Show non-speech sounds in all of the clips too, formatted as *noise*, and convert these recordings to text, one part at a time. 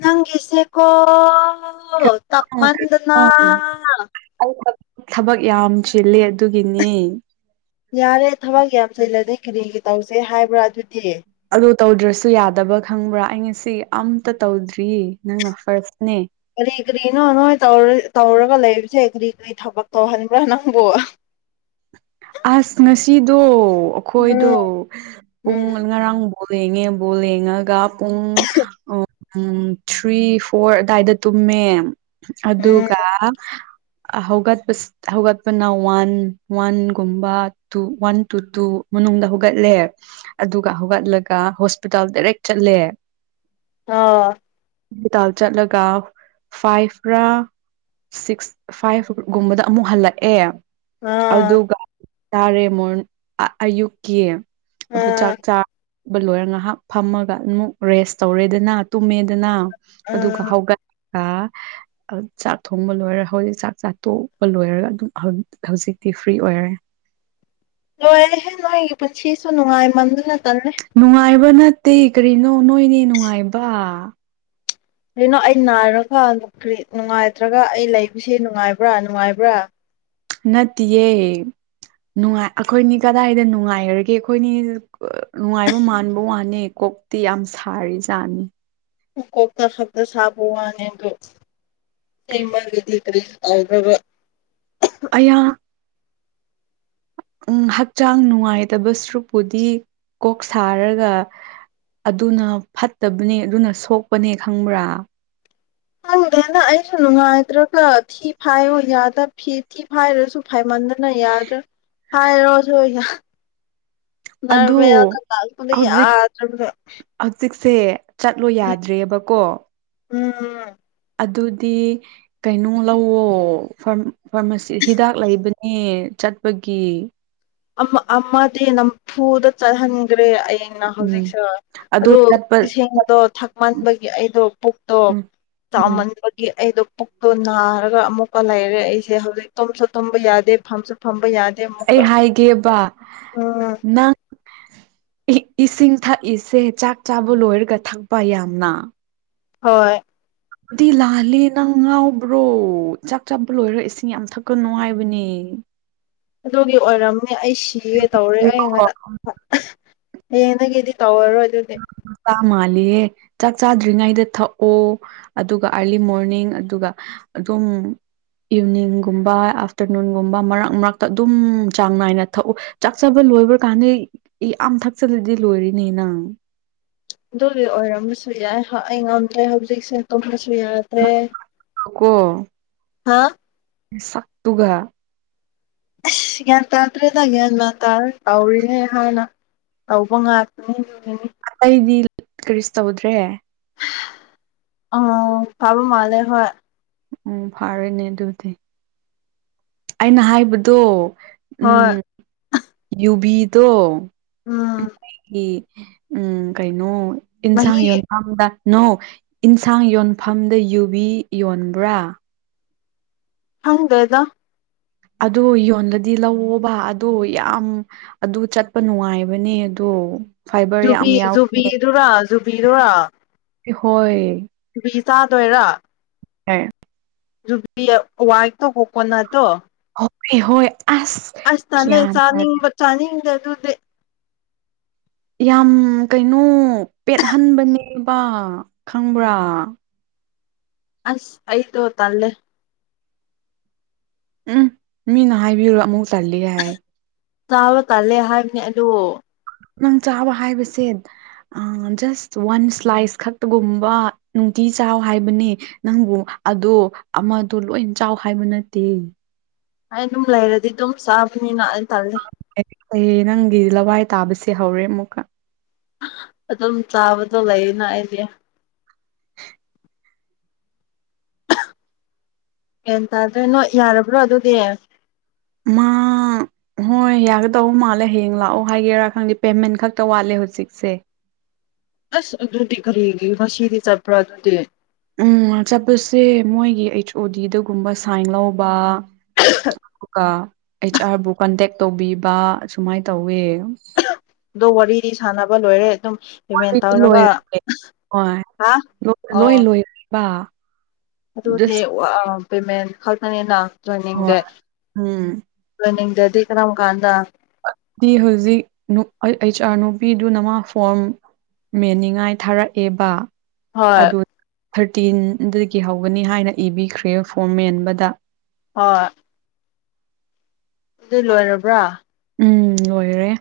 ꯅꯪꯒꯤꯦꯁꯦꯀꯣ ꯑꯣ ꯀꯔꯤꯅꯣ ꯇꯃꯗꯅꯥ ꯀꯔꯤꯅꯣ ꯑꯩ ꯊꯕꯛ ꯊꯕꯛ ꯌꯥꯝ ꯆꯤꯜꯂꯤ ꯑꯗꯨꯒꯤꯅꯦ ꯌꯥꯔꯦ ꯊꯕꯛ ꯌꯥꯝ ꯆꯂꯅꯤꯦ ꯀꯔꯤꯒꯤ ꯇꯧꯁꯦ ꯍꯥꯏꯕ꯭ꯔꯥ ꯑꯗꯨꯗꯤ ꯑ ꯇꯧꯗ꯭ꯔꯁꯨ ꯌꯥꯗꯕ ꯈꯪꯕ꯭ꯔꯥ ꯑꯩ ꯉꯁꯤ ꯑꯝꯇ ꯇꯧꯗ꯭ꯔꯤꯌꯦ ꯅꯪꯅ ꯐꯥꯔꯁꯅꯦ ꯀꯔꯤ ꯀꯔꯤꯅꯣ ꯅꯣꯏ ꯇꯧꯔꯒ ꯂꯩꯕꯁꯦ ꯀꯔꯤ ꯀꯔꯤ ꯊꯕꯛ ꯇꯧꯍꯟꯕ꯭ꯔꯥ ꯅꯪꯕꯨ ꯑꯁ ꯉꯁꯤꯗꯣ ꯑꯩꯈꯣꯏꯗꯣ ꯎꯝ ꯄꯨꯡ ꯎꯝ ꯉꯔꯥꯡ ꯣꯂꯉꯦ ꯣꯂꯦꯉꯒ ꯄꯨꯡ ꯑ ꯎꯝ ꯊ꯭ꯔꯤ ꯐꯣꯔ ꯑꯗꯨꯗꯥꯋꯥꯏꯗ ꯇꯨꯝꯃꯦ ꯎꯝ ꯑꯗꯨꯒ ꯑ ꯍꯒꯠꯕꯁ ꯍꯧꯒꯠꯕ ꯅ ꯋꯥꯟ ꯋꯥꯟꯒꯨꯝꯕ ꯇꯨ ꯋꯥꯟ ꯇꯨ ꯇꯨ ꯃꯅꯨꯡꯗ ꯍꯧꯒꯠꯂꯦ ꯑꯗꯨꯒ ꯍꯧꯒꯠꯂꯒ ꯍꯣꯁꯄꯤꯇꯥꯜ ꯗꯥꯏꯔꯦꯛ ꯆꯠꯂꯦ ꯑ ꯍꯣꯁꯄꯤꯇꯥꯜ ꯆꯠꯂꯒ ꯐꯥꯏꯐ꯭ꯔꯥ ꯁꯤꯛꯁ ꯐꯥꯏꯚꯒꯨꯝꯕꯗ ꯑꯃꯨꯛ ꯍꯜꯂꯛꯑꯦ ꯑꯥ ꯑꯗꯨꯒ ꯆꯥꯔꯦ ꯃꯣꯔ ꯑꯌꯨꯛꯀꯤ ꯑꯗꯨ ꯆꯥꯛ ꯑꯥ ꯆꯥ ꯕ ꯂꯣꯏꯔꯒ ꯉꯥꯏꯍꯥꯛ ꯐꯝꯃꯒ ꯑꯃꯨꯛ ꯔꯦꯁ ꯇꯧꯔꯦꯗꯅ ꯇꯨꯝꯃꯦꯗꯅ ꯑꯗꯨꯒ ꯑꯥ ꯍꯧꯒ ꯆꯥꯛ ꯊꯣꯡꯕ ꯂꯣꯏꯔ ꯍꯧꯖꯤꯛ ꯆꯥꯛ ꯆꯥ ꯇꯣꯛꯄ ꯂꯣꯏꯔꯒ ꯑꯗꯨꯝ ꯍꯧꯖꯤꯛ ꯐ꯭ꯔꯤ ꯑꯣꯏꯔꯔꯦ ꯂꯣꯏꯔꯦꯍꯦ ꯅꯣꯏꯒꯤ ꯄꯨꯟꯁꯤꯁꯨ ꯅꯨꯡꯉꯥꯏꯃꯟꯗꯨꯅ ꯅꯨꯡꯉꯥꯏꯕ ꯅꯠꯇꯦ ꯀꯔꯤꯅꯣ ꯅꯣꯏꯅꯦ ꯅꯨꯡꯉꯥꯏꯕ ꯀꯩꯅꯣ ꯑꯩ ꯅꯥꯏꯔꯒ ꯅꯨꯡꯉꯥꯏꯇ꯭ꯔꯒ ꯑꯩ ꯂꯩꯕꯁꯤꯦ ꯅꯨꯡꯉꯥꯏꯕ꯭ꯔꯥ ꯅꯨꯡꯉꯥꯏꯕ꯭ꯔꯥ ꯅꯠꯇꯦ ꯅꯨꯡꯉꯥꯏ ꯑꯩꯈꯣꯏꯅꯤ ꯀꯗꯥꯏꯗ ꯅꯨꯡꯉꯥꯏꯈꯔꯒꯦ ꯑꯩꯈꯣꯏꯅꯤ ꯅꯨꯡꯉꯥꯏꯕ ꯃꯥꯟꯕ ꯋꯥꯅꯤ ꯀꯣ ꯀꯣꯛꯇꯤ ꯌꯥꯝ ꯁꯥꯔꯤꯖꯥꯠꯅꯤ ꯍ ꯀꯣꯛꯇ ꯈꯛꯇꯛꯇ ꯁꯥꯕ ꯋꯥꯅꯦꯗ ꯁꯤꯃꯒꯗꯤ ꯀꯔꯤꯦ ꯑꯕ ꯑꯩꯅ ꯎꯝ ꯍꯛꯆꯥꯡ ꯅꯨꯡꯉꯥꯏꯇꯕ ꯁꯔꯨꯛꯄꯨꯗꯤ ꯀꯣꯛ ꯁꯥꯔꯒ ꯑꯗꯨꯅ ꯐꯠꯇꯕꯅꯦ ꯑꯗꯨꯅ ꯁꯣꯛꯄꯅꯦ ꯈꯪꯕ꯭ꯔꯥ ꯍꯪꯗꯦꯅ ꯑꯩꯁꯨ ꯅꯨꯡꯉꯥꯏꯇ꯭ꯔꯒ ꯊꯤ ꯐꯥꯏꯌꯣ ꯌꯥꯗꯕ ꯐꯤ ꯊꯤ ꯐꯥꯏꯔꯁꯨ ꯐꯥꯏꯃꯜ ꯆꯗꯅ ꯌꯥꯗ ꯐ ꯔꯣꯁ ꯍ ꯑꯗꯣ ꯉꯔꯃꯦ ꯌꯥ ꯑꯗꯨ ꯇꯜ ꯀ ꯌꯥꯗꯔꯃꯦ ꯁꯦ ꯆꯠꯂꯣ ꯌꯥꯗ꯭ꯔꯦꯕꯀꯣ ꯎꯝ ꯎꯝ ꯑꯗꯨꯗꯤ ꯀꯩꯅꯣ ꯂꯧꯋꯣ ꯐꯥꯔꯃꯥꯁꯤ ꯍꯤꯗꯥꯛ ꯂꯩꯕꯅꯤ ꯃꯤ ꯆꯠꯄꯒꯤ ꯑ ꯑꯃꯗꯤꯦ ꯅꯝ ꯄꯨꯗ ꯆꯍꯅꯤꯒ ꯦ ꯑꯌꯦꯡꯅ ꯎꯝ ꯍꯧꯖꯤꯛꯁꯦ ꯑꯗꯨ ꯏꯁꯤꯡꯗꯣ ꯊꯛꯃꯟꯕꯒꯤ ꯑꯩꯗꯣ ꯄꯨꯛꯇꯣ ꯎꯝ ꯎꯝ ꯆꯃꯟ ꯑꯩꯗ ꯄꯨꯛꯇꯣ ꯅꯥꯔꯒ ꯑꯃꯨꯛꯀ ꯂꯩꯔꯦ ꯑꯩꯁꯦ ꯍꯧꯖꯤꯛ ꯇꯨꯝꯁꯨ ꯇꯨꯝꯕ ꯌꯥꯗꯦ ꯐꯝꯁꯨ ꯐꯝꯕ ꯌꯥꯗꯦ ꯗꯃꯀ ꯒꯦꯕ ꯅꯪ ꯏꯁꯤꯡ ꯊꯛꯏꯁꯦ ꯆꯥꯛ ꯆꯥꯕ ꯂꯣꯏꯔꯒ ꯊꯛꯄ ꯌꯥꯝꯅ ꯍꯣꯏ ꯑꯗꯨꯗꯤ ꯂꯥꯂ ꯅꯪ ꯉꯥꯎꯕ꯭ꯔꯣ ꯆꯥꯛ ꯆꯥꯄ ꯂꯣꯏꯔ ꯏꯁꯤꯡ ꯌꯥꯝ ꯊꯛꯀ ꯅꯨꯡꯉꯥꯏꯕꯅꯦ ꯎ ꯑꯗꯨꯒꯤ ꯑꯣꯏꯔꯝꯅꯦ ꯑꯩ ꯁꯤꯒꯦ ꯇꯧꯔꯦ ꯍꯨꯏꯀꯣ ꯑꯩꯉꯗ ꯍꯌꯦꯡꯗꯒꯤꯗꯤ ꯇꯧꯔꯔꯣꯏ ꯑꯗꯨꯗꯤ ꯀꯃ ꯌꯦ ꯆꯥꯛ ꯆꯥꯗ꯭ꯔꯤꯉꯩꯗ ꯊꯛꯑꯣ ꯑꯗꯨꯒ ꯑꯥꯔꯂꯤ ꯃꯣꯔꯅꯤꯡ ꯑꯗꯨꯒ ꯑꯗꯨꯝ ꯎꯝ ꯏꯚꯅꯤꯡꯒꯨꯝꯕ ꯑꯥꯐꯇꯔꯅꯨꯟꯒꯨꯝꯕ ꯃꯔꯛ ꯃꯔꯛꯇ ꯑꯗꯨꯝ ꯆꯥꯡ ꯅꯥꯏꯅ ꯊꯛꯎ ꯆꯥꯛꯕ ꯂꯣꯏꯕ꯭ꯔ ꯀꯥꯟꯗ ꯌꯥꯝ ꯊꯛꯆꯜꯂꯗꯤ ꯂꯣꯏꯔꯤꯅꯦ ꯅꯪ ꯑꯗꯨꯗꯤ ꯑꯣꯏꯔꯝꯕꯁꯨ ꯌꯥꯏ ꯑꯩ ꯉꯝꯗ꯭ꯔꯦ ꯍꯧꯖꯤꯛꯁꯦ ꯌꯥꯗ꯭ꯔꯦ ꯍꯥꯥ ꯁꯠꯇꯨꯒ ꯌꯥ꯭ꯌꯥ ꯇꯥꯇ꯭ꯔꯦꯗ ꯭ꯟ ꯃꯥ ꯇꯥꯔ ꯇꯥꯎꯔꯤꯅꯦꯦ ꯍꯥꯟꯅ ꯇꯕ ꯉꯅꯦ ꯁꯤꯗꯤ ꯀꯔꯤꯁ ꯇꯧꯗ꯭ꯔꯦ ꯑꯣ ꯄꯕ ꯃꯥꯦ ꯍ ꯎꯝ ꯐꯥꯔꯦꯅꯦ ꯑꯗꯨꯗꯤ ꯑꯩꯅ ꯍꯥꯏꯕꯗꯣ ꯍꯣꯏ ꯎꯝ ꯌꯨꯕꯤꯗꯣ ꯎꯝ ꯑꯩꯒꯤ ꯎꯝ ꯀꯩꯅꯣ ꯏꯟꯁꯥꯡ ꯃꯍꯤ ꯌꯣꯟꯈꯝꯗ ꯅꯧ ꯏꯟꯁꯥꯡ ꯌꯣꯟꯐꯝꯗ ꯌꯨꯕꯤ ꯌꯣꯟꯕ꯭ꯔꯥ ꯍꯪꯗꯗ ꯑꯗꯨ ꯌꯣꯟꯗꯗꯤ ꯂꯧꯋꯣꯕ ꯑꯗ ꯌꯥꯝ ꯑꯗꯨ ꯆꯠꯄ ꯅꯨꯡꯉꯥꯏꯕꯅꯦ ꯑꯗꯣ ꯑꯣ ꯖꯨꯕꯤꯗꯨꯔ ꯖꯨꯕꯤꯗꯨꯔ ꯍꯣꯏ ꯆꯥꯗꯣꯏꯔꯥ ꯑ ꯔꯨꯕ ꯋꯥꯏ ꯇꯣ ꯍꯀꯣꯟꯅ ꯑꯗꯨꯣ ꯍꯣꯏ ꯍꯣꯏ ꯑꯁ ꯇꯅꯦ ꯒ꯭ꯌꯥꯟ ꯇꯥꯗꯦ ꯆꯥꯅꯤꯡꯕ ꯆꯥꯅꯤꯡꯗꯦ ꯑꯗꯨꯗꯤ ꯌꯥꯝ ꯀꯩꯅꯣ ꯄꯦꯠꯍꯟꯕꯅꯦꯕ ꯈꯪꯕ꯭ꯔꯥ ꯑꯁ ꯑꯥꯏ ꯇ ꯍ ꯇꯜꯦ ꯎꯝ ꯃꯤꯅ ꯍꯥꯏꯕꯤꯔꯣ ꯑꯃꯨꯛ ꯆꯜꯂꯤꯒꯦ ꯍꯥꯏ ꯇꯥꯕ ꯇꯥꯜꯂꯦ ꯍꯥꯏꯕꯅꯦ ꯑ ꯅꯪ ꯆꯥꯕ ꯍꯥꯏꯕꯁꯦ ꯑ ꯖꯁ ꯋꯥꯟ ꯁ꯭ꯂꯥꯏꯁ ꯈꯛꯇꯒꯨꯝꯕ ꯅꯨꯡꯇꯤ ꯆꯥꯎ ꯍꯥꯏꯕꯅꯦ ꯅꯪꯕꯨ ꯑꯗꯣ ꯑꯃꯗꯣ ꯂꯣꯏ ꯆꯥꯎ ꯍꯥꯏꯕ ꯅꯠꯇꯦ ꯑꯩ ꯑꯗꯨꯝ ꯂꯩꯔꯗꯤ ꯑꯗꯨꯝ ꯆꯥꯕꯅꯤꯅ ꯇꯜꯂꯦ ꯍ ꯅꯪꯒꯤ ꯂꯋꯥꯏ ꯇꯥꯕꯁꯦ ꯍꯧꯔꯦ ꯑꯃꯨꯛꯀ ꯑꯗꯨꯝ ꯆꯥꯕꯗꯣ ꯂꯩꯅ ꯑꯩꯗꯤ ꯍꯌꯥꯟ ꯇꯥꯗ꯭ꯔꯦ ꯅꯣ ꯌꯥꯔꯕ꯭ꯔꯣ ꯑꯗꯨꯗꯤ ꯃꯥ ꯍꯣꯏ ꯌꯥꯒꯗꯧ ꯃꯥꯜꯂꯦ ꯍꯌꯦꯡ ꯂꯥꯛꯑꯣ ꯍꯥꯏꯒꯦꯔꯥ ꯈꯪꯗꯦ ꯄꯦꯃꯦꯟ ꯈꯛꯇ ꯋꯥꯠꯂꯦ ꯍꯧꯖꯤꯛꯁꯦ *inaudible* ꯑꯁ ꯑꯗꯨꯗꯤ ꯀꯔꯤꯒꯤ ꯉꯁꯤꯗꯤ ꯆꯠꯄ꯭ꯔꯥ ꯑꯗꯨꯗꯤ ꯎꯝ ꯆꯠꯄꯁꯦ ꯃꯣꯏꯒꯤ ꯑꯩꯆ ꯑꯣ ꯗꯤꯗꯒꯨꯝꯕ ꯁꯥꯏꯟ ꯂꯧꯕ ꯑꯗꯨꯒ ꯑꯩꯆ ꯑꯥꯔꯕꯨ ꯀꯟꯇꯦꯛ ꯇꯧꯕꯤꯕ ꯁꯨꯃꯥꯏꯅ ꯇꯧꯋꯦ ꯑꯗꯣ ꯋꯥꯔꯤꯗꯤ ꯁꯥꯟꯅꯕ ꯂꯣꯏꯔꯦ ꯑꯗꯨꯝ ꯄꯦꯃꯦꯟ ꯃꯥꯗꯤ ꯇꯧꯔꯒ ꯂꯣꯏꯔꯦ ꯍꯣꯏ ꯍꯥ ꯑꯣ ꯂꯣꯏ ꯂꯣꯏꯔꯦꯕ ꯑꯗꯨꯗꯤ ꯖꯁ ꯄꯦꯃꯦꯟ ꯈꯛꯇꯅꯤꯅ ꯍꯣꯏ ꯇꯦꯟꯅꯤꯡꯗ ꯎꯝ ꯇꯋꯦꯟꯅꯤꯡꯗꯗꯤ ꯀꯔꯝ ꯀꯥꯟꯗ ꯍꯧꯖꯤꯛ ꯑꯩꯆ ꯑꯥꯔ ꯅꯨꯄꯤꯗꯨ ꯅꯃ ꯐꯣꯔꯝ ꯃꯦꯟꯅꯤꯡꯉꯥꯏ ꯊꯥꯔꯛꯑꯦꯕ ꯍꯣꯏ ꯑꯗꯨ ꯊꯥꯔꯇꯤꯟꯗꯒꯤ ꯍꯧꯒꯅꯤ ꯍꯥꯏꯅ ꯏꯕꯤꯈ꯭ꯔꯦ ꯐꯣꯔꯝ ꯃꯦꯟꯕꯗ ꯍ ꯑꯗꯨ ꯂꯣꯏꯔꯕ꯭ꯔꯥ ꯎꯝ ꯂꯣꯏꯔꯦ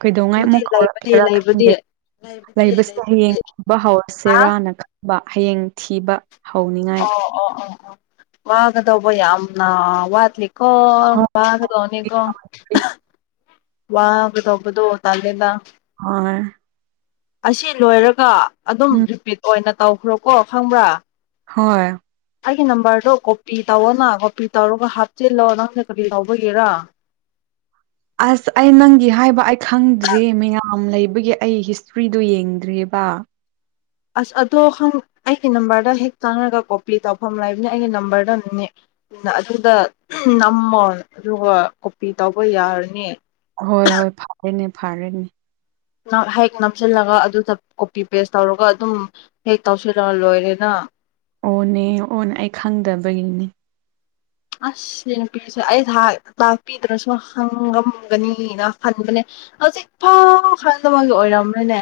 ꯀꯩꯗꯧꯉꯥꯏ ꯑꯗꯨꯗꯤ ꯑꯃꯨꯛ ꯂꯩꯕꯗꯤ ꯍꯧꯥꯎꯔꯛꯀꯦꯔꯥ ꯂꯩꯕꯗꯤ ꯈꯪꯗꯦ ꯂꯩꯕꯗꯤ ꯂꯩꯕꯁꯤꯗ ꯂꯩꯕꯗꯤ ꯍꯌꯦꯡꯕ ꯍꯧꯥꯎꯔꯁꯦ ꯍꯥ ꯔꯥꯅ ꯈꯪꯕ ꯍꯌꯦꯡ ꯊꯤꯕ ꯍꯧꯅꯤꯡꯉꯥꯏ ꯑꯣ ꯑꯣ ꯑꯣ ꯑꯣ ꯋꯥꯒꯗꯧꯕ ꯌꯥꯝꯅ ꯋꯥꯠꯂꯤ ꯍꯣꯏ ꯀꯣꯔꯣꯅꯤ ꯀꯣ ꯋꯥꯕꯗꯣꯕꯗꯣ ꯇꯗꯦꯗ ꯍꯣꯏ ꯑꯁꯤ ꯂꯣꯏꯔꯒ ꯑꯗꯨꯝ ꯎꯝ ꯔꯤꯄꯤꯠ ꯑꯣꯏꯅ ꯇꯧꯈ꯭ꯔꯣꯀꯣ ꯈꯪꯕ꯭ꯔꯥ ꯍꯣꯏ ꯑꯩꯒꯤ ꯅꯝꯕꯔꯗꯣ ꯀꯣꯄꯤ ꯇꯧꯅ ꯀꯣꯄꯤ ꯇꯧꯔꯒ ꯍꯥꯞꯆꯤꯜꯂꯣ ꯅꯪꯅ ꯀꯔꯤ ꯂꯧꯕꯒꯦꯔ ꯑꯁ ꯑꯩ ꯅꯪꯒꯤ ꯍꯥꯏꯕ ꯑꯩ ꯈꯪꯗ꯭ꯔꯔꯤ ꯃꯌꯥꯝ ꯂꯩꯕ ꯑꯗꯨꯒꯤ ꯑꯩ ꯍꯤꯁꯇ꯭ꯔꯤꯗꯨꯣ ꯌꯦꯡꯗ꯭ꯔꯤꯦꯕ ꯑꯁ ꯑꯗꯣ ꯍꯪ ꯑꯩꯒꯤ ꯅꯝꯕꯔꯗ ꯍꯦꯛ ꯆꯪꯉꯒ ꯀꯣꯄꯤ ꯇꯧꯐꯝ ꯂꯩꯕꯅꯤ ꯑꯩꯒꯤ ꯅꯝꯕꯔꯗꯅꯦ ꯑꯗꯨꯗ ꯅꯝꯃꯣ ꯑꯗꯨꯒ ꯀꯣꯄꯤ ꯇꯧꯕ ꯌꯥꯔꯅꯤ ꯍꯣꯏ ꯍꯣꯏ ꯐꯔꯦꯅꯦ ꯐꯔꯦꯅꯦ ꯍꯦꯛ ꯅꯝꯁꯤꯜꯂꯒ ꯑꯗꯨꯗ ꯀꯣꯄꯤ ꯄꯦꯁ ꯇꯧꯔꯒ ꯑꯗꯨꯝ ꯍꯦꯛ ꯇꯧꯁꯤꯜꯂꯒ ꯂꯣꯏꯔꯦꯅ ꯑꯣꯅꯦ ꯑꯣꯅꯦ ꯑꯩ ꯈꯪꯗꯕꯒꯤꯅꯦ ꯑꯁ ꯅꯨꯄꯤꯁꯦ ꯑꯩꯁ ꯇꯥꯛꯄꯤꯗꯨꯅꯁꯨ ꯍꯪꯉꯝꯒꯅꯤꯅ ꯈꯟꯕꯅꯦ ꯍꯧ ꯏꯐꯥꯎ ꯍꯗ ꯃꯥꯒꯤ ꯑꯣꯏꯔꯝꯅꯤꯅꯦ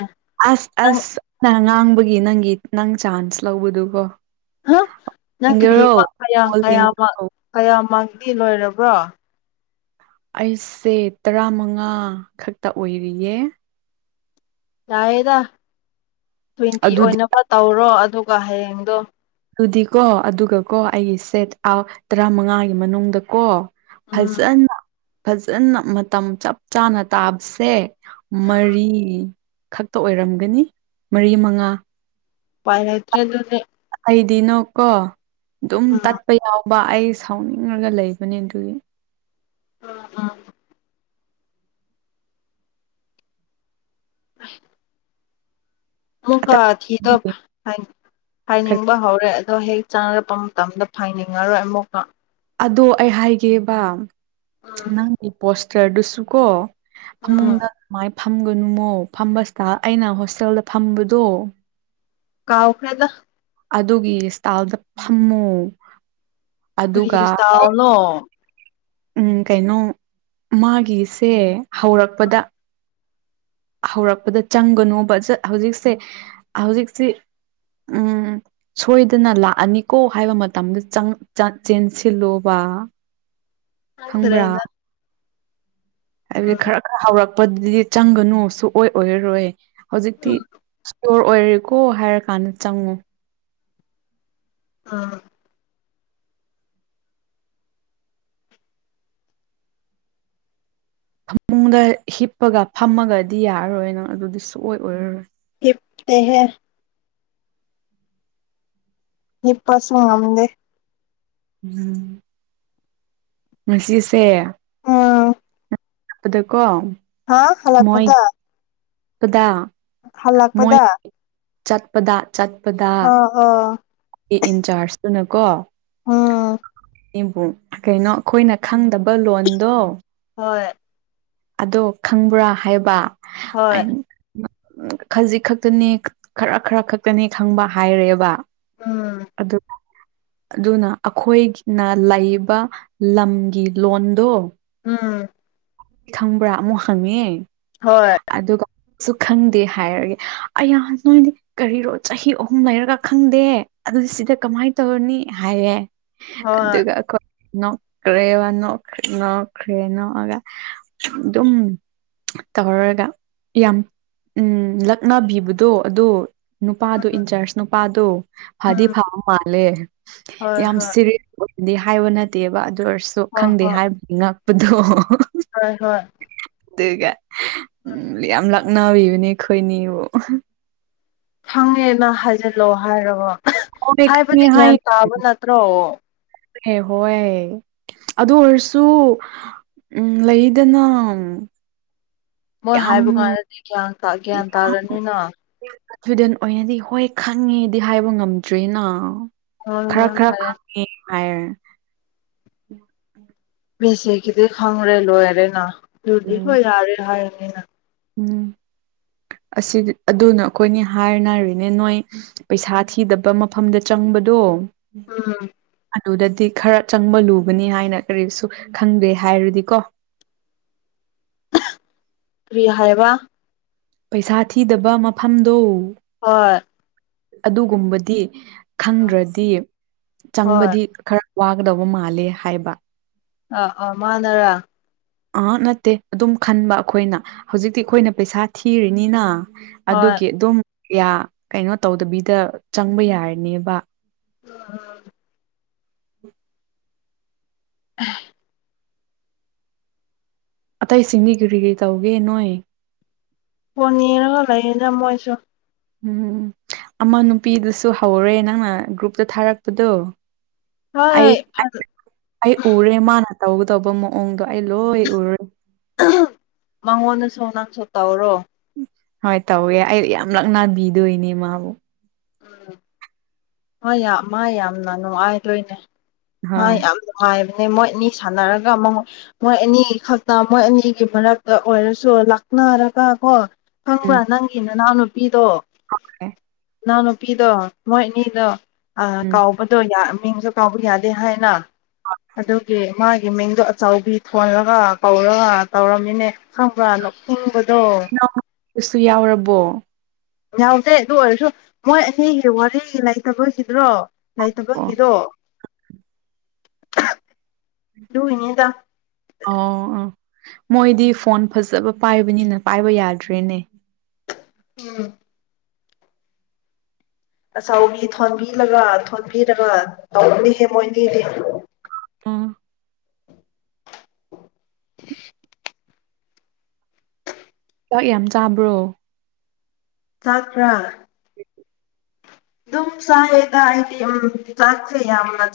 ꯑꯁ ꯑꯁ ꯅꯪ ꯉꯥꯡꯕꯒꯤ ꯅꯪꯒꯤ ꯅꯪ ꯆꯥꯟꯁ ꯂꯧꯕꯗꯨꯀꯣ ꯑ ꯅ ꯁꯤꯡꯒꯔꯣ ꯀ꯭ꯔꯔꯤꯃꯌꯥꯌꯥꯝꯃ ꯀꯌꯥꯝꯃ ꯂꯣꯏꯔꯕ꯭ꯔꯣ ꯑꯩꯁꯦ ꯇꯔꯥꯃꯉꯥ ꯈꯛꯇ ꯑꯣꯏꯔꯤꯌꯦ ꯌꯥꯑꯦꯗ ꯇ꯭ꯋꯦꯟꯇꯤ ꯑꯗꯨꯗꯤ ꯑꯣꯏꯅꯕ ꯇꯧꯔꯣ ꯑꯗꯨꯒ ꯍꯌꯦꯡꯗꯣ ꯑꯗꯨꯗꯤꯀꯣ ꯑꯗꯨꯒ ꯀꯣ ꯑꯩꯒꯤ ꯁꯦꯠ ꯑ ꯇꯔꯥꯃꯉꯥꯒꯤ ꯃꯅꯨꯡꯗꯀꯣ ꯎꯝ ꯐꯖꯅ ꯐꯖꯅ ꯃꯇꯝ ꯆꯞ ꯆꯥꯅ ꯇꯥꯕꯁꯦ ꯃꯔꯤ ꯈꯛꯇ ꯑꯣꯏꯔꯝꯒꯅꯤ ꯃꯔꯤ ꯃꯉꯥ ꯄꯥꯏꯅ ꯏꯠꯇꯦ ꯑꯗꯨ ꯑꯩꯗꯤꯅꯣ ꯀꯣ ꯑꯗꯨꯝ ꯎꯝ ꯇꯠꯄ ꯌꯥꯎꯋꯦ ꯕꯥ ꯑꯩ ꯁꯥꯎꯅꯤꯡꯉꯒ ꯂꯩꯕꯅꯦ ꯑꯗꯨꯒꯤ ꯑ ꯑ ꯑ ꯑꯃꯨꯛꯀ ꯑꯇꯩ ꯊꯤꯗ ꯍꯥꯏꯅꯤꯡꯕ ꯍꯧꯔꯦ ꯑꯗꯣ ꯍꯦꯛ ꯆꯥꯅꯔꯛꯄ ꯃꯇꯝꯗ ꯐꯥꯏꯅꯤꯡꯉꯔꯣꯏ ꯑꯃꯨꯛꯀ ꯑꯗꯣ ꯑꯩ ꯍꯥꯏꯒꯦꯕ ꯅꯪꯒꯤ ꯄꯣꯁꯇꯔꯗꯨꯁꯨ ꯀꯣ ꯑꯃꯨꯡꯒ ꯃꯥꯏ ꯐꯝꯒꯅꯨꯃꯣ ꯐꯕꯁꯤꯗ ꯑꯩꯅ ꯍꯣꯁꯇꯦꯜꯗ ꯐꯝꯕꯗꯣ ꯀꯥꯎ ꯑꯣꯈꯔꯦꯗ ꯑꯗꯨꯒꯤ ꯏꯁꯇꯥꯜꯗ ꯐꯝꯃꯨ ꯑꯗꯨꯒ ꯐꯔꯤꯁ ꯇꯥꯎꯅꯣ ꯎꯝ ꯀꯩꯅꯣ ꯃꯥꯒꯤꯁꯦ ꯍꯧꯔꯛꯄꯗ ꯍꯧꯔꯛꯄꯗ ꯆꯪꯒꯅꯣꯕ ꯍꯧꯖꯤꯛꯁꯦ ꯍꯧꯖꯤꯛꯁꯤ ꯎꯝ ꯁꯣꯏꯗꯅ ꯂꯥꯛꯑꯅꯤꯀꯣ ꯍꯥꯏꯕ ꯃꯇꯝꯗ ꯆꯦꯟꯁꯤꯜꯂꯣꯕ *inaudible* ꯈꯪꯕ꯭ꯔꯥ ꯑꯗꯨ꯭ꯔꯦꯗ ꯍꯥꯏꯕꯗꯤ ꯈꯔ ꯈꯔ ꯍꯧꯔꯛꯄꯗꯨꯗꯤ ꯆꯪꯒꯅꯨ ꯁꯑꯣ ꯑꯣꯏꯔꯔꯣꯏ ꯍꯧꯖꯤꯛꯇꯤ ꯏꯁꯇꯣꯔ ꯑꯣꯏꯔꯦꯀꯣ ꯍꯥꯏꯔꯀꯥꯟꯗ ꯆꯪꯉꯨ ꯑꯥ ꯐꯃꯨꯡꯗ ꯍꯤꯞꯄꯒ ꯐꯝꯃꯒꯗꯤ ꯌꯥꯔꯔꯣꯏ ꯅꯪ ꯑꯗꯨꯗꯤ ꯁꯨꯡꯑꯣꯏ ꯑꯣꯏꯔꯔꯣꯏ ꯠꯇ ꯍ ꯏ ꯄ ꯁ ꯉꯝꯗꯦ ꯎꯝ ꯃꯁꯤꯁꯦ ꯑꯥ ꯑꯗꯀꯣ ꯍꯥꯥ ꯍꯂꯥꯛꯄꯗ ꯈꯨꯗꯥ ꯍꯜꯂꯛꯄꯗ ꯆꯠꯄꯗ ꯆꯠꯄꯗ ꯑ ꯑ ꯏꯟꯆꯥꯔꯖꯇꯨꯅꯀꯣ ꯎꯝ ꯀꯩꯅꯣ ꯑꯩꯈꯣꯏꯅ ꯈꯪꯗꯕ ꯂꯣꯟꯗꯣ ꯍꯣꯏ ꯑꯗꯣ ꯈꯪꯕ꯭ꯔꯥ ꯍꯥꯏꯕ ꯑ ꯍꯣꯏ ꯎ ꯈꯖꯤꯛ ꯈꯛꯇꯅꯤ ꯈꯔ ꯈꯔ ꯈꯛꯇꯅꯤ ꯈꯪꯕ ꯍꯥꯏꯔꯦꯕ ꯎꯝ ꯑꯗꯨꯗ ꯑꯗꯨꯅ ꯑꯩꯈꯣꯏꯅ ꯂꯩꯕ ꯂꯝꯒꯤ ꯂꯣꯟꯗꯣ ꯎꯝ ꯈꯪꯕ꯭ꯔꯥ ꯑꯃꯨꯛ ꯍꯪꯉꯤꯦ ꯍꯣꯏ ꯁꯨ ꯈꯪꯗꯦ ꯍꯥꯏꯔꯒꯦ ꯑꯍ ꯅꯣꯏꯗꯤ ꯀꯔꯤꯔꯣ ꯆꯍꯤ ꯑꯍꯨꯝ ꯂꯩꯔꯒ ꯈꯪꯗꯦ ꯑꯗꯨꯗꯤ ꯁꯤꯗ ꯀꯃꯥꯏꯅ ꯇꯧꯔꯅꯤ ꯍꯥꯏꯌꯦꯦ ꯍꯣꯏ ꯑꯗꯨꯒꯣꯏ ꯅꯣꯛꯈ꯭ꯔꯦ ꯋꯥ ꯅꯣꯛꯈ꯭ꯔꯦ ꯅꯣꯛꯈ꯭ꯔꯦ ꯅꯣꯛꯑꯒ ꯑꯗꯨ ꯑꯗꯨꯝ ꯇꯧꯔꯒ ꯌꯥꯝ ꯎ ꯂꯛꯅꯕꯤꯕꯗꯣ ꯑꯗ ꯅꯨꯄꯥꯗꯣ ꯏꯟꯆꯥꯔꯖ ꯅꯨꯄꯥꯗꯣ ꯐꯗꯤ ꯎꯝ ꯐꯕ ꯃꯥꯜꯂꯦ ꯍꯣꯏ ꯌꯥꯝ ꯍꯣꯏ ꯁꯤꯔꯤꯁ ꯗꯤ ꯍꯥꯏꯕ ꯅꯠꯇꯦꯕ ꯑꯗꯨ ꯑꯣꯏꯔꯁꯨ ꯍꯣꯏ ꯈꯪꯗꯦ ꯍꯣꯏ ꯍꯥꯏꯕꯗꯤ ꯉꯛꯄꯗꯣ ꯍꯣꯏ ꯍꯣꯏ ꯑꯗꯨꯒ ꯎꯝ ꯌꯥꯝ ꯂꯛꯅꯔꯤꯕꯅꯦ ꯑꯩꯈꯣꯏꯅꯤꯕꯨ ꯐꯪꯉꯦꯅ ꯍꯥꯏꯖꯤꯜꯂꯛꯑꯣ ꯍꯥꯏꯔꯕꯣ ꯍꯣꯏ ꯈꯪꯉꯦ ꯍꯥꯏꯕꯗꯤ ꯒ꯭ꯌꯥꯟ ꯇꯥꯕ ꯅꯠꯇ꯭ꯔꯣ ꯍ ꯍ ꯑꯗꯨ ꯑꯣꯏꯔꯁꯨ ꯎꯝ ꯂꯩꯗꯅ ꯃꯣꯏ ꯌꯥꯝ ꯍꯥꯏꯕ ꯀꯥꯟꯗꯗꯤ ꯒ꯭ꯌꯥꯟ ꯒ꯭ꯌꯥꯟ ꯇꯥꯔꯅꯤꯅ ꯏꯁꯇꯨꯗꯦꯟ ꯑꯣꯏꯅꯗꯤ ꯍꯣꯏ ꯈꯪꯉꯦꯗꯤ ꯍꯥꯏꯕ ꯉꯝꯗ꯭ꯔꯤꯅ ꯑ ꯍ ꯐꯔꯦ ꯑ ꯄꯦꯁꯦꯒꯤꯗꯤ ꯈꯪꯔꯦ ꯂꯣꯏꯔꯦꯅꯗꯤ ꯎꯝ ꯍꯣꯏ ꯌꯥꯔꯦ ꯍꯥꯏꯅꯤꯅ ꯎꯝ ꯑꯁꯤꯗꯤ ꯑꯗꯨꯅ ꯑꯩꯈꯣꯏꯅꯤ ꯍꯥꯏꯅꯔꯤꯅꯦ ꯅꯣꯏ ꯄꯩꯁꯥ ꯊꯤꯗꯕ ꯃꯐꯝꯗ ꯆꯪ ꯍꯝꯕꯗꯣ ꯑꯥ ꯑꯗꯨꯗꯗꯤ ꯈꯔ ꯆꯪꯕ ꯂꯨꯕꯅꯤ ꯍꯥꯏꯅ ꯀꯔꯤꯁꯨ ꯈꯪꯗꯦ ꯍꯥꯏꯔꯗꯤꯀꯣ *inaudible* ꯀ꯭ꯔꯤ ꯍꯥꯏꯌꯦꯕ ꯄꯩꯁꯥ ꯊꯤꯗꯕ ꯃꯐꯝꯗꯣ ꯍꯣꯏ ꯑꯗꯨꯒꯨꯝꯕꯗꯤ ꯈꯪꯗ꯭ꯔꯗꯤ ꯍꯣꯏ ꯆꯪꯕꯗꯤ ꯈꯔ ꯋꯥꯒꯗꯧꯕ ꯃꯥꯂꯦ ꯍꯥꯏꯕ ꯑ ꯑ ꯃꯥꯅꯔ ꯑꯥ ꯅꯠꯇꯦ ꯑꯗꯨꯝ ꯈꯟꯕ ꯑꯩꯈꯣꯏꯅ ꯍꯧꯖꯤꯛꯇꯤ ꯑꯩꯈꯣꯏꯅ ꯄꯩꯁꯥ ꯊꯤꯔꯤꯅꯤꯅ ꯍꯣꯏ ꯑꯗꯨꯒꯤ ꯑꯗꯨꯝ ꯀꯩꯅꯣ ꯇꯧꯗꯕꯤꯗ ꯆꯪꯕ ꯌꯥꯔꯅꯦꯕ ꯑꯣ ꯍ *unintelligible* ꯑ ꯑꯇꯩꯁꯤꯡꯗꯤ ꯀꯔꯤ ꯀꯔꯤ ꯇꯧꯒꯦ ꯅꯣꯏ ꯄꯅꯤꯔꯒ ꯂꯩꯌꯦꯗ ꯃꯣꯏꯁꯨ ꯎꯝ ꯑꯃ ꯅꯨꯄꯤꯗꯨꯁꯨ ꯍꯧꯔꯦ ꯅꯪꯅ ꯒ꯭ꯔꯨꯞꯇ ꯊꯥꯔꯛꯄꯗꯣ ꯍꯣꯏ ꯑꯩ ꯑꯩ ꯎꯔꯦ ꯃꯥꯅ ꯇꯧꯒꯗꯧꯕ ꯃꯑꯣꯡꯗꯣ ꯑꯩ ꯂꯣꯏ ꯎꯔꯨꯔꯦ ꯃꯉꯣꯟꯗꯁꯨ ꯅꯪꯁꯨ ꯇꯧꯔꯣ ꯍꯣꯏ ꯇꯧꯋꯦ ꯑꯩ ꯌꯥꯝ ꯂꯛꯅꯕꯤꯗꯣꯏꯅꯦ ꯃꯥꯕꯨ ꯎꯝ ꯃꯥ ꯌꯥꯝꯅ ꯅꯨꯡꯉꯥꯏꯗꯣꯏꯅꯦ ꯍ ꯍꯣꯏ ꯌꯥꯝ ꯃꯣꯏ ꯑꯅꯤ ꯁꯥꯟꯅꯔꯒ ꯃꯣꯏ ꯑꯅꯤ ꯈꯛꯇ ꯃꯣꯏ ꯑꯅꯤꯒꯤ ꯃꯔꯛꯇ ꯑꯣꯏꯔꯁꯨ ꯂꯥꯛ ꯅꯥꯔꯒ ꯀꯣ ꯈꯪꯕ꯭ꯔꯥ ꯅꯪꯒꯤ ꯅꯅꯥꯎꯅꯨꯄꯤꯗꯣ ꯑꯣꯦ ꯏꯅꯥꯎꯅꯨꯄꯤꯗꯣ ꯃꯣꯏꯅꯤꯗꯣ ꯎꯝ ꯀꯥꯎꯕꯗꯣ ꯃꯤꯡꯁꯨ ꯀꯥꯎꯕ ꯌꯥꯗꯦ ꯍꯥꯏꯅ ꯑꯗꯀꯦ ꯃꯥꯒꯤ ꯃꯤꯡꯗꯣ ꯑꯆꯥꯎꯕꯤ ꯊꯣꯜꯂꯒ ꯀꯧꯔꯒ ꯇꯧꯔꯝꯃꯤꯅꯦ ꯈꯪꯕ꯭ꯔꯥꯅꯕ ꯅꯁꯨ ꯌꯥꯎꯔꯕꯣ ꯌꯥꯎꯗꯦ ꯑꯗꯨ ꯑꯣꯏꯔꯁꯨ ꯃꯣꯏ ꯑꯅꯤꯒꯤ ꯋꯥꯔꯤ ꯂꯩꯇꯕꯒꯤꯗ꯭ꯔꯣ ꯑꯣ ꯂꯩꯇꯕꯒꯤꯗꯣ *inaudible* ꯂꯨꯏꯅꯤꯗ ꯑꯣ ꯑꯣ ꯃꯣꯏꯗꯤ ꯐꯣꯟ ꯐꯖꯕ ꯄꯥꯏꯕꯅꯤꯅ ꯄꯥꯏꯕ ꯌꯥꯗ꯭ꯔꯦꯅꯦ ꯎꯝ ꯑꯆꯥꯎꯕꯤ ꯊꯣꯟꯕꯤꯔꯒ ꯊꯣꯟꯕꯤꯔꯒ ꯇꯧꯕꯅꯦꯍꯦ ꯃꯣꯏꯒꯤꯗꯤ ꯑꯥ *unintelligible* ꯆꯥꯛ ꯌꯥꯝ ꯆꯥꯕ꯭ꯔꯣ ꯆꯥꯛꯇ꯭ꯔꯥ ꯙ ꯁ ꯌꯦꯗ ꯏ ꯑꯝ ꯆꯥꯆꯌꯥꯃ